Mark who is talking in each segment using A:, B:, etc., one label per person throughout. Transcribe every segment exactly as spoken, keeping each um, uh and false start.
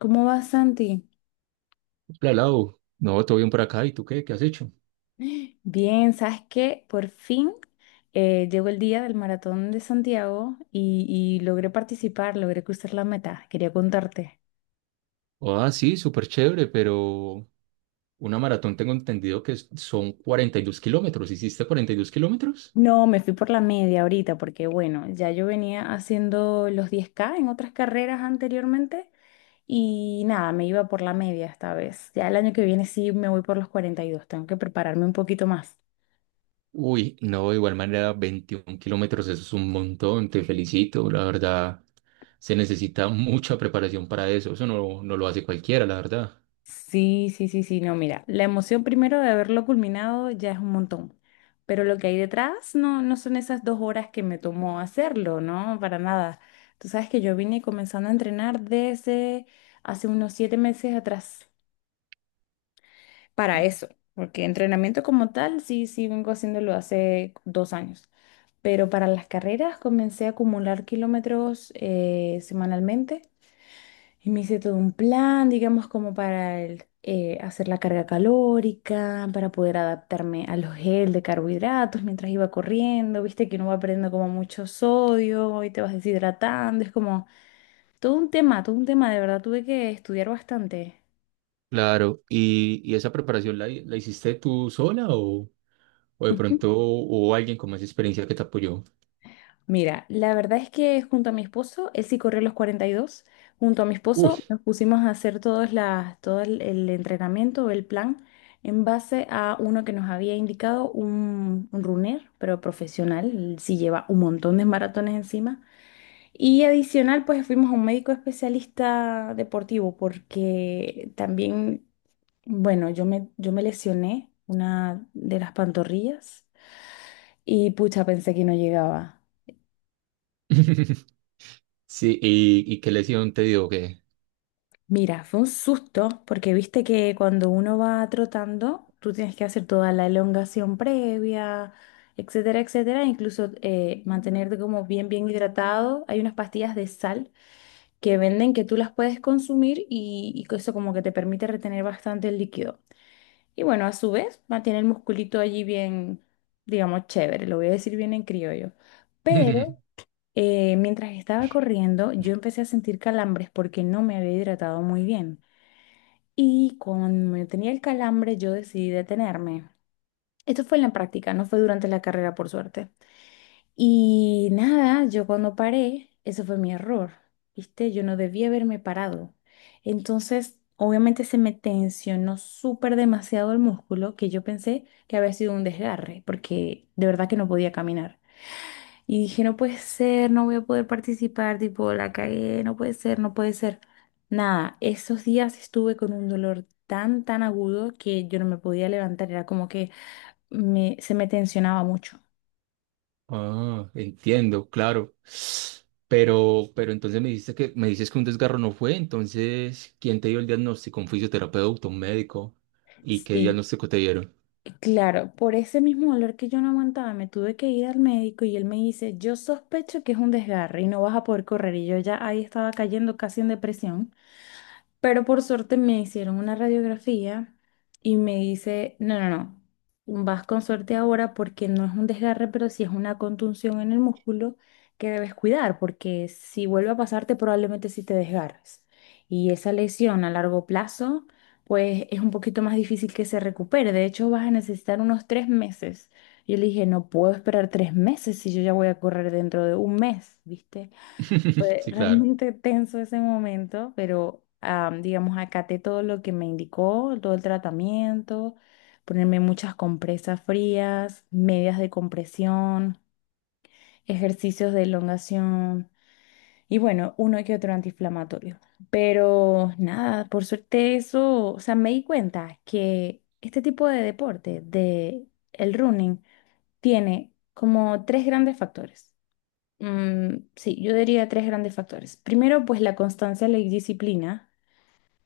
A: ¿Cómo vas, Santi?
B: Hola, Lau. No, todo bien por acá. ¿Y tú qué? ¿Qué has hecho?
A: Bien, ¿sabes qué? Por fin eh, llegó el día del maratón de Santiago y, y logré participar, logré cruzar la meta. Quería contarte.
B: Ah, sí, súper chévere, pero una maratón tengo entendido que es- son cuarenta y dos kilómetros. ¿Hiciste cuarenta y dos kilómetros?
A: No, me fui por la media ahorita porque, bueno, ya yo venía haciendo los diez ka en otras carreras anteriormente y nada, me iba por la media esta vez. Ya el año que viene sí me voy por los cuarenta y dos. Tengo que prepararme un poquito más.
B: Uy, no, de igual manera, veintiún kilómetros, eso es un montón. Te felicito, la verdad. Se necesita mucha preparación para eso. Eso no, no lo hace cualquiera, la verdad.
A: Sí, sí, sí, sí, no, mira, la emoción primero de haberlo culminado ya es un montón, pero lo que hay detrás no, no son esas dos horas que me tomó hacerlo, ¿no? Para nada. Tú sabes que yo vine comenzando a entrenar desde hace unos siete meses atrás para eso, porque entrenamiento como tal, sí, sí, vengo haciéndolo hace dos años, pero para las carreras comencé a acumular kilómetros eh, semanalmente. Y me hice todo un plan, digamos, como para el, eh, hacer la carga calórica, para poder adaptarme a los gel de carbohidratos mientras iba corriendo. Viste que uno va perdiendo como mucho sodio y te vas deshidratando. Es como todo un tema, todo un tema. De verdad tuve que estudiar bastante.
B: Claro. ¿Y, y esa preparación la, la hiciste tú sola o, o de pronto hubo alguien con más experiencia que te apoyó?
A: Mira, la verdad es que junto a mi esposo, él sí corrió los cuarenta y dos. Junto a mi
B: Uy.
A: esposo nos pusimos a hacer todas las, todo el, el entrenamiento, el plan, en base a uno que nos había indicado un, un runner, pero profesional, él sí lleva un montón de maratones encima. Y adicional, pues fuimos a un médico especialista deportivo, porque también, bueno, yo me, yo me lesioné una de las pantorrillas y pucha, pensé que no llegaba.
B: Sí, ¿y, y qué lesión te dio?
A: Mira, fue un susto porque viste que cuando uno va trotando, tú tienes que hacer toda la elongación previa, etcétera, etcétera, incluso eh, mantenerte como bien, bien hidratado. Hay unas pastillas de sal que venden que tú las puedes consumir y, y que eso como que te permite retener bastante el líquido. Y bueno, a su vez, mantiene el musculito allí bien, digamos, chévere, lo voy a decir bien en criollo. Pero eh, mientras estaba corriendo, yo empecé a sentir calambres porque no me había hidratado muy bien. Y cuando me tenía el calambre, yo decidí detenerme. Esto fue en la práctica, no fue durante la carrera, por suerte. Y nada, yo cuando paré, ese fue mi error, ¿viste? Yo no debía haberme parado. Entonces, obviamente se me tensionó súper demasiado el músculo que yo pensé que había sido un desgarre, porque de verdad que no podía caminar. Y dije, no puede ser, no voy a poder participar, tipo, la cagué, no puede ser, no puede ser. Nada, esos días estuve con un dolor tan, tan agudo que yo no me podía levantar, era como que me, se me tensionaba mucho.
B: Ah, entiendo, claro. Pero, pero entonces me dices que me dices que un desgarro no fue, entonces, ¿quién te dio el diagnóstico? ¿Un fisioterapeuta, un médico? ¿Y qué
A: Sí,
B: diagnóstico te dieron?
A: claro, por ese mismo dolor que yo no aguantaba, me tuve que ir al médico y él me dice, yo sospecho que es un desgarre y no vas a poder correr. Y yo ya ahí estaba cayendo casi en depresión. Pero por suerte me hicieron una radiografía y me dice, no, no, no, vas con suerte ahora porque no es un desgarre, pero sí es una contunción en el músculo que debes cuidar, porque si vuelve a pasarte probablemente sí te desgarres. Y esa lesión a largo plazo, pues es un poquito más difícil que se recupere. De hecho, vas a necesitar unos tres meses. Yo le dije, no puedo esperar tres meses si yo ya voy a correr dentro de un mes, ¿viste? Fue
B: Sí, claro.
A: realmente tenso ese momento, pero am, digamos, acaté todo lo que me indicó, todo el tratamiento, ponerme muchas compresas frías, medias de compresión, ejercicios de elongación y bueno, uno que otro antiinflamatorio. Pero nada, por suerte eso, o sea, me di cuenta que este tipo de deporte, de el running, tiene como tres grandes factores. Mm, sí, yo diría tres grandes factores. Primero, pues la constancia, la disciplina.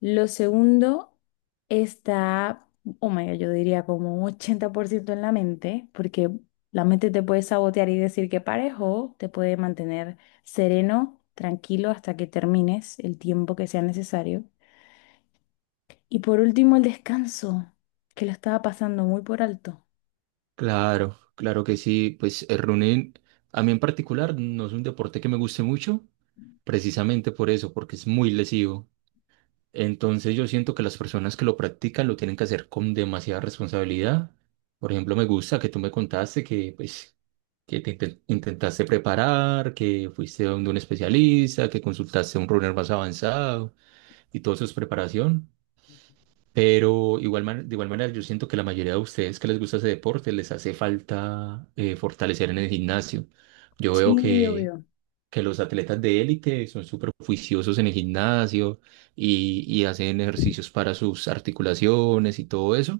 A: Lo segundo está, oh my God, yo diría como un ochenta por ciento en la mente, porque la mente te puede sabotear y decir que pares o te puede mantener sereno, tranquilo hasta que termines el tiempo que sea necesario. Y por último, el descanso, que lo estaba pasando muy por alto.
B: Claro, claro que sí. Pues el running, a mí en particular, no es un deporte que me guste mucho, precisamente por eso, porque es muy lesivo. Entonces yo siento que las personas que lo practican lo tienen que hacer con demasiada responsabilidad. Por ejemplo, me gusta que tú me contaste que, pues, que te inten- intentaste preparar, que fuiste donde un especialista, que consultaste a un runner más avanzado y todo eso es preparación. Pero igual, man- de igual manera yo siento que la mayoría de ustedes que les gusta ese deporte les hace falta eh, fortalecer en el gimnasio. Yo veo
A: Sí,
B: que
A: obvio.
B: que los atletas de élite son súper juiciosos en el gimnasio y, y hacen ejercicios para sus articulaciones y todo eso.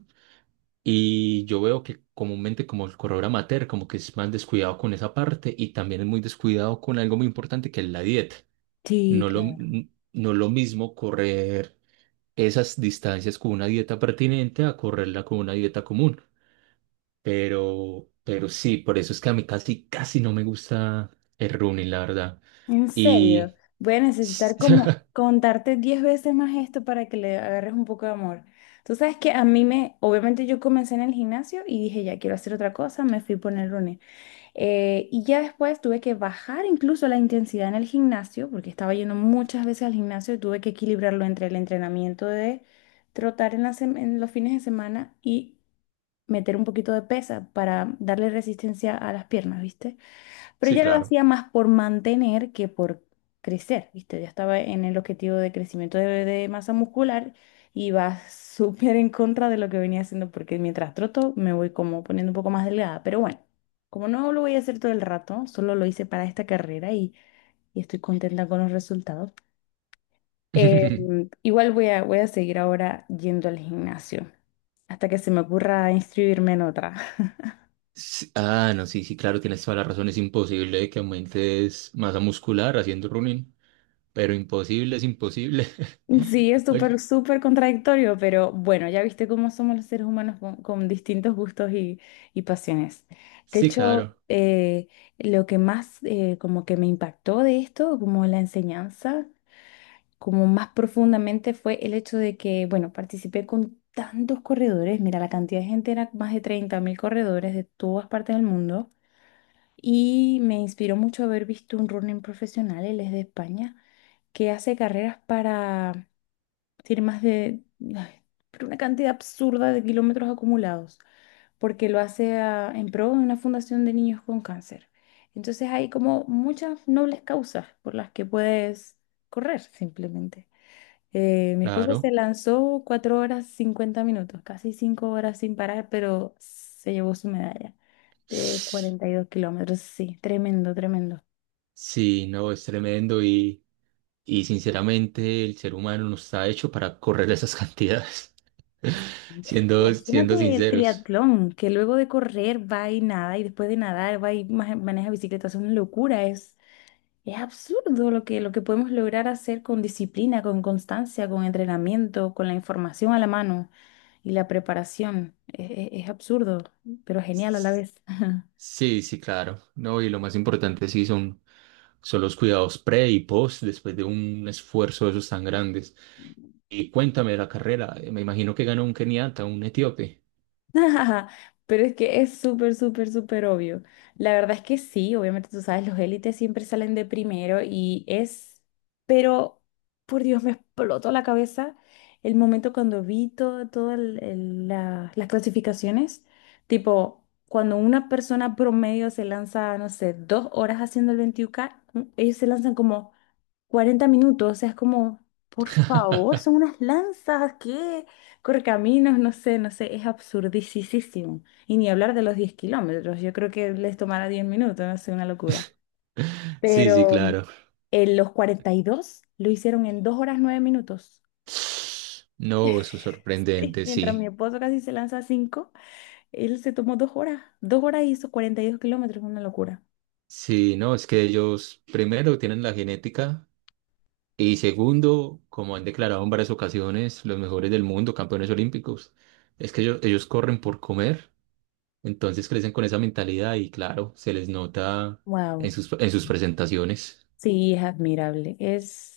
B: Y yo veo que comúnmente como el corredor amateur como que es más descuidado con esa parte y también es muy descuidado con algo muy importante que es la dieta.
A: Sí,
B: No lo,
A: claro.
B: n- no lo mismo correr esas distancias con una dieta pertinente a correrla con una dieta común. Pero, pero sí, por eso es que a mí casi, casi no me gusta el running, la verdad.
A: En serio,
B: Y
A: voy a necesitar como contarte diez veces más esto para que le agarres un poco de amor. Tú sabes que a mí me, obviamente yo comencé en el gimnasio y dije, ya quiero hacer otra cosa, me fui por el running. Eh, y ya después tuve que bajar incluso la intensidad en el gimnasio, porque estaba yendo muchas veces al gimnasio y tuve que equilibrarlo entre el entrenamiento de trotar en, la sem- en los fines de semana y meter un poquito de pesa para darle resistencia a las piernas, ¿viste? Pero
B: Sí,
A: ya lo
B: claro.
A: hacía más por mantener que por crecer, ¿viste? Ya estaba en el objetivo de crecimiento de, de masa muscular y va súper en contra de lo que venía haciendo porque mientras troto me voy como poniendo un poco más delgada. Pero bueno, como no lo voy a hacer todo el rato, solo lo hice para esta carrera y, y estoy contenta con los resultados. Eh, Igual voy a, voy a seguir ahora yendo al gimnasio hasta que se me ocurra inscribirme en otra.
B: Sí, ah, no, sí, sí, claro, tienes toda la razón. Es imposible que aumentes masa muscular haciendo running, pero imposible es imposible.
A: Sí, es súper,
B: Oye,
A: súper contradictorio, pero bueno, ya viste cómo somos los seres humanos con, con distintos gustos y, y pasiones. De
B: sí,
A: hecho,
B: claro,
A: eh, lo que más eh, como que me impactó de esto, como la enseñanza, como más profundamente fue el hecho de que, bueno, participé con tantos corredores, mira, la cantidad de gente era más de treinta mil corredores de todas partes del mundo y me inspiró mucho haber visto un running profesional, él es de España, que hace carreras para... Tiene más de, ay, pero una cantidad absurda de kilómetros acumulados, porque lo hace a- en pro de una fundación de niños con cáncer. Entonces hay como muchas nobles causas por las que puedes correr simplemente. Eh, mi esposo se
B: claro.
A: lanzó cuatro horas cincuenta minutos, casi cinco horas sin parar, pero se llevó su medalla de cuarenta y dos kilómetros. Sí, tremendo, tremendo.
B: Sí, no, es tremendo y, y sinceramente el ser humano no está hecho para correr esas cantidades, siendo, siendo
A: Imagínate el
B: sinceros.
A: triatlón, que luego de correr va y nada, y después de nadar va y ma- maneja bicicleta. Es una locura, es, es absurdo lo que, lo que podemos lograr hacer con disciplina, con constancia, con entrenamiento, con la información a la mano y la preparación. Es, es- es absurdo, pero genial a la vez.
B: Sí, sí, claro. No, y lo más importante sí son, son los cuidados pre y post después de un esfuerzo de esos tan grandes. Y cuéntame de la carrera. eh, Me imagino que ganó un keniata, un etíope.
A: Pero es que es súper, súper, súper obvio. La verdad es que sí, obviamente tú sabes, los élites siempre salen de primero y es, pero por Dios, me explotó la cabeza el momento cuando vi todo- todas el- el- la- las clasificaciones, tipo, cuando una persona promedio se lanza, no sé, dos horas haciendo el veintiún ka, ellos se lanzan como cuarenta minutos, o sea, es como, por favor, son unas lanzas, ¿qué? Correcaminos, no sé, no sé, es absurdicísimo. Y ni hablar de los diez kilómetros, yo creo que les tomará diez minutos, no sé, una locura.
B: Sí, sí,
A: Pero
B: claro.
A: en los cuarenta y dos lo hicieron en dos horas nueve minutos.
B: No, eso es
A: Sí,
B: sorprendente,
A: mientras mi
B: sí.
A: esposo casi se lanza a cinco, él se tomó dos horas. dos horas y hizo cuarenta y dos kilómetros, una locura.
B: Sí, no, es que ellos primero tienen la genética y segundo, como han declarado en varias ocasiones, los mejores del mundo, campeones olímpicos, es que ellos, ellos corren por comer. Entonces crecen con esa mentalidad y claro, se les nota
A: Wow,
B: en sus, en sus presentaciones.
A: sí, es admirable. Es.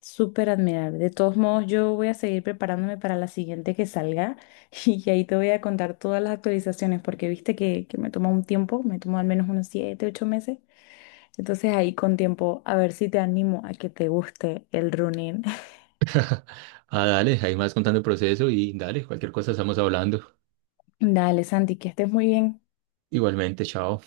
A: Súper admirable. De todos modos, yo voy a seguir preparándome para la siguiente que salga y ahí te voy a contar todas las actualizaciones porque viste que, que me toma un tiempo, me tomó al menos unos siete ocho meses. Entonces ahí con tiempo, a ver si te animo a que te guste el running.
B: Ah, dale, ahí más contando el proceso y dale, cualquier cosa estamos hablando.
A: Dale, Santi, que estés muy bien.
B: Igualmente, chao.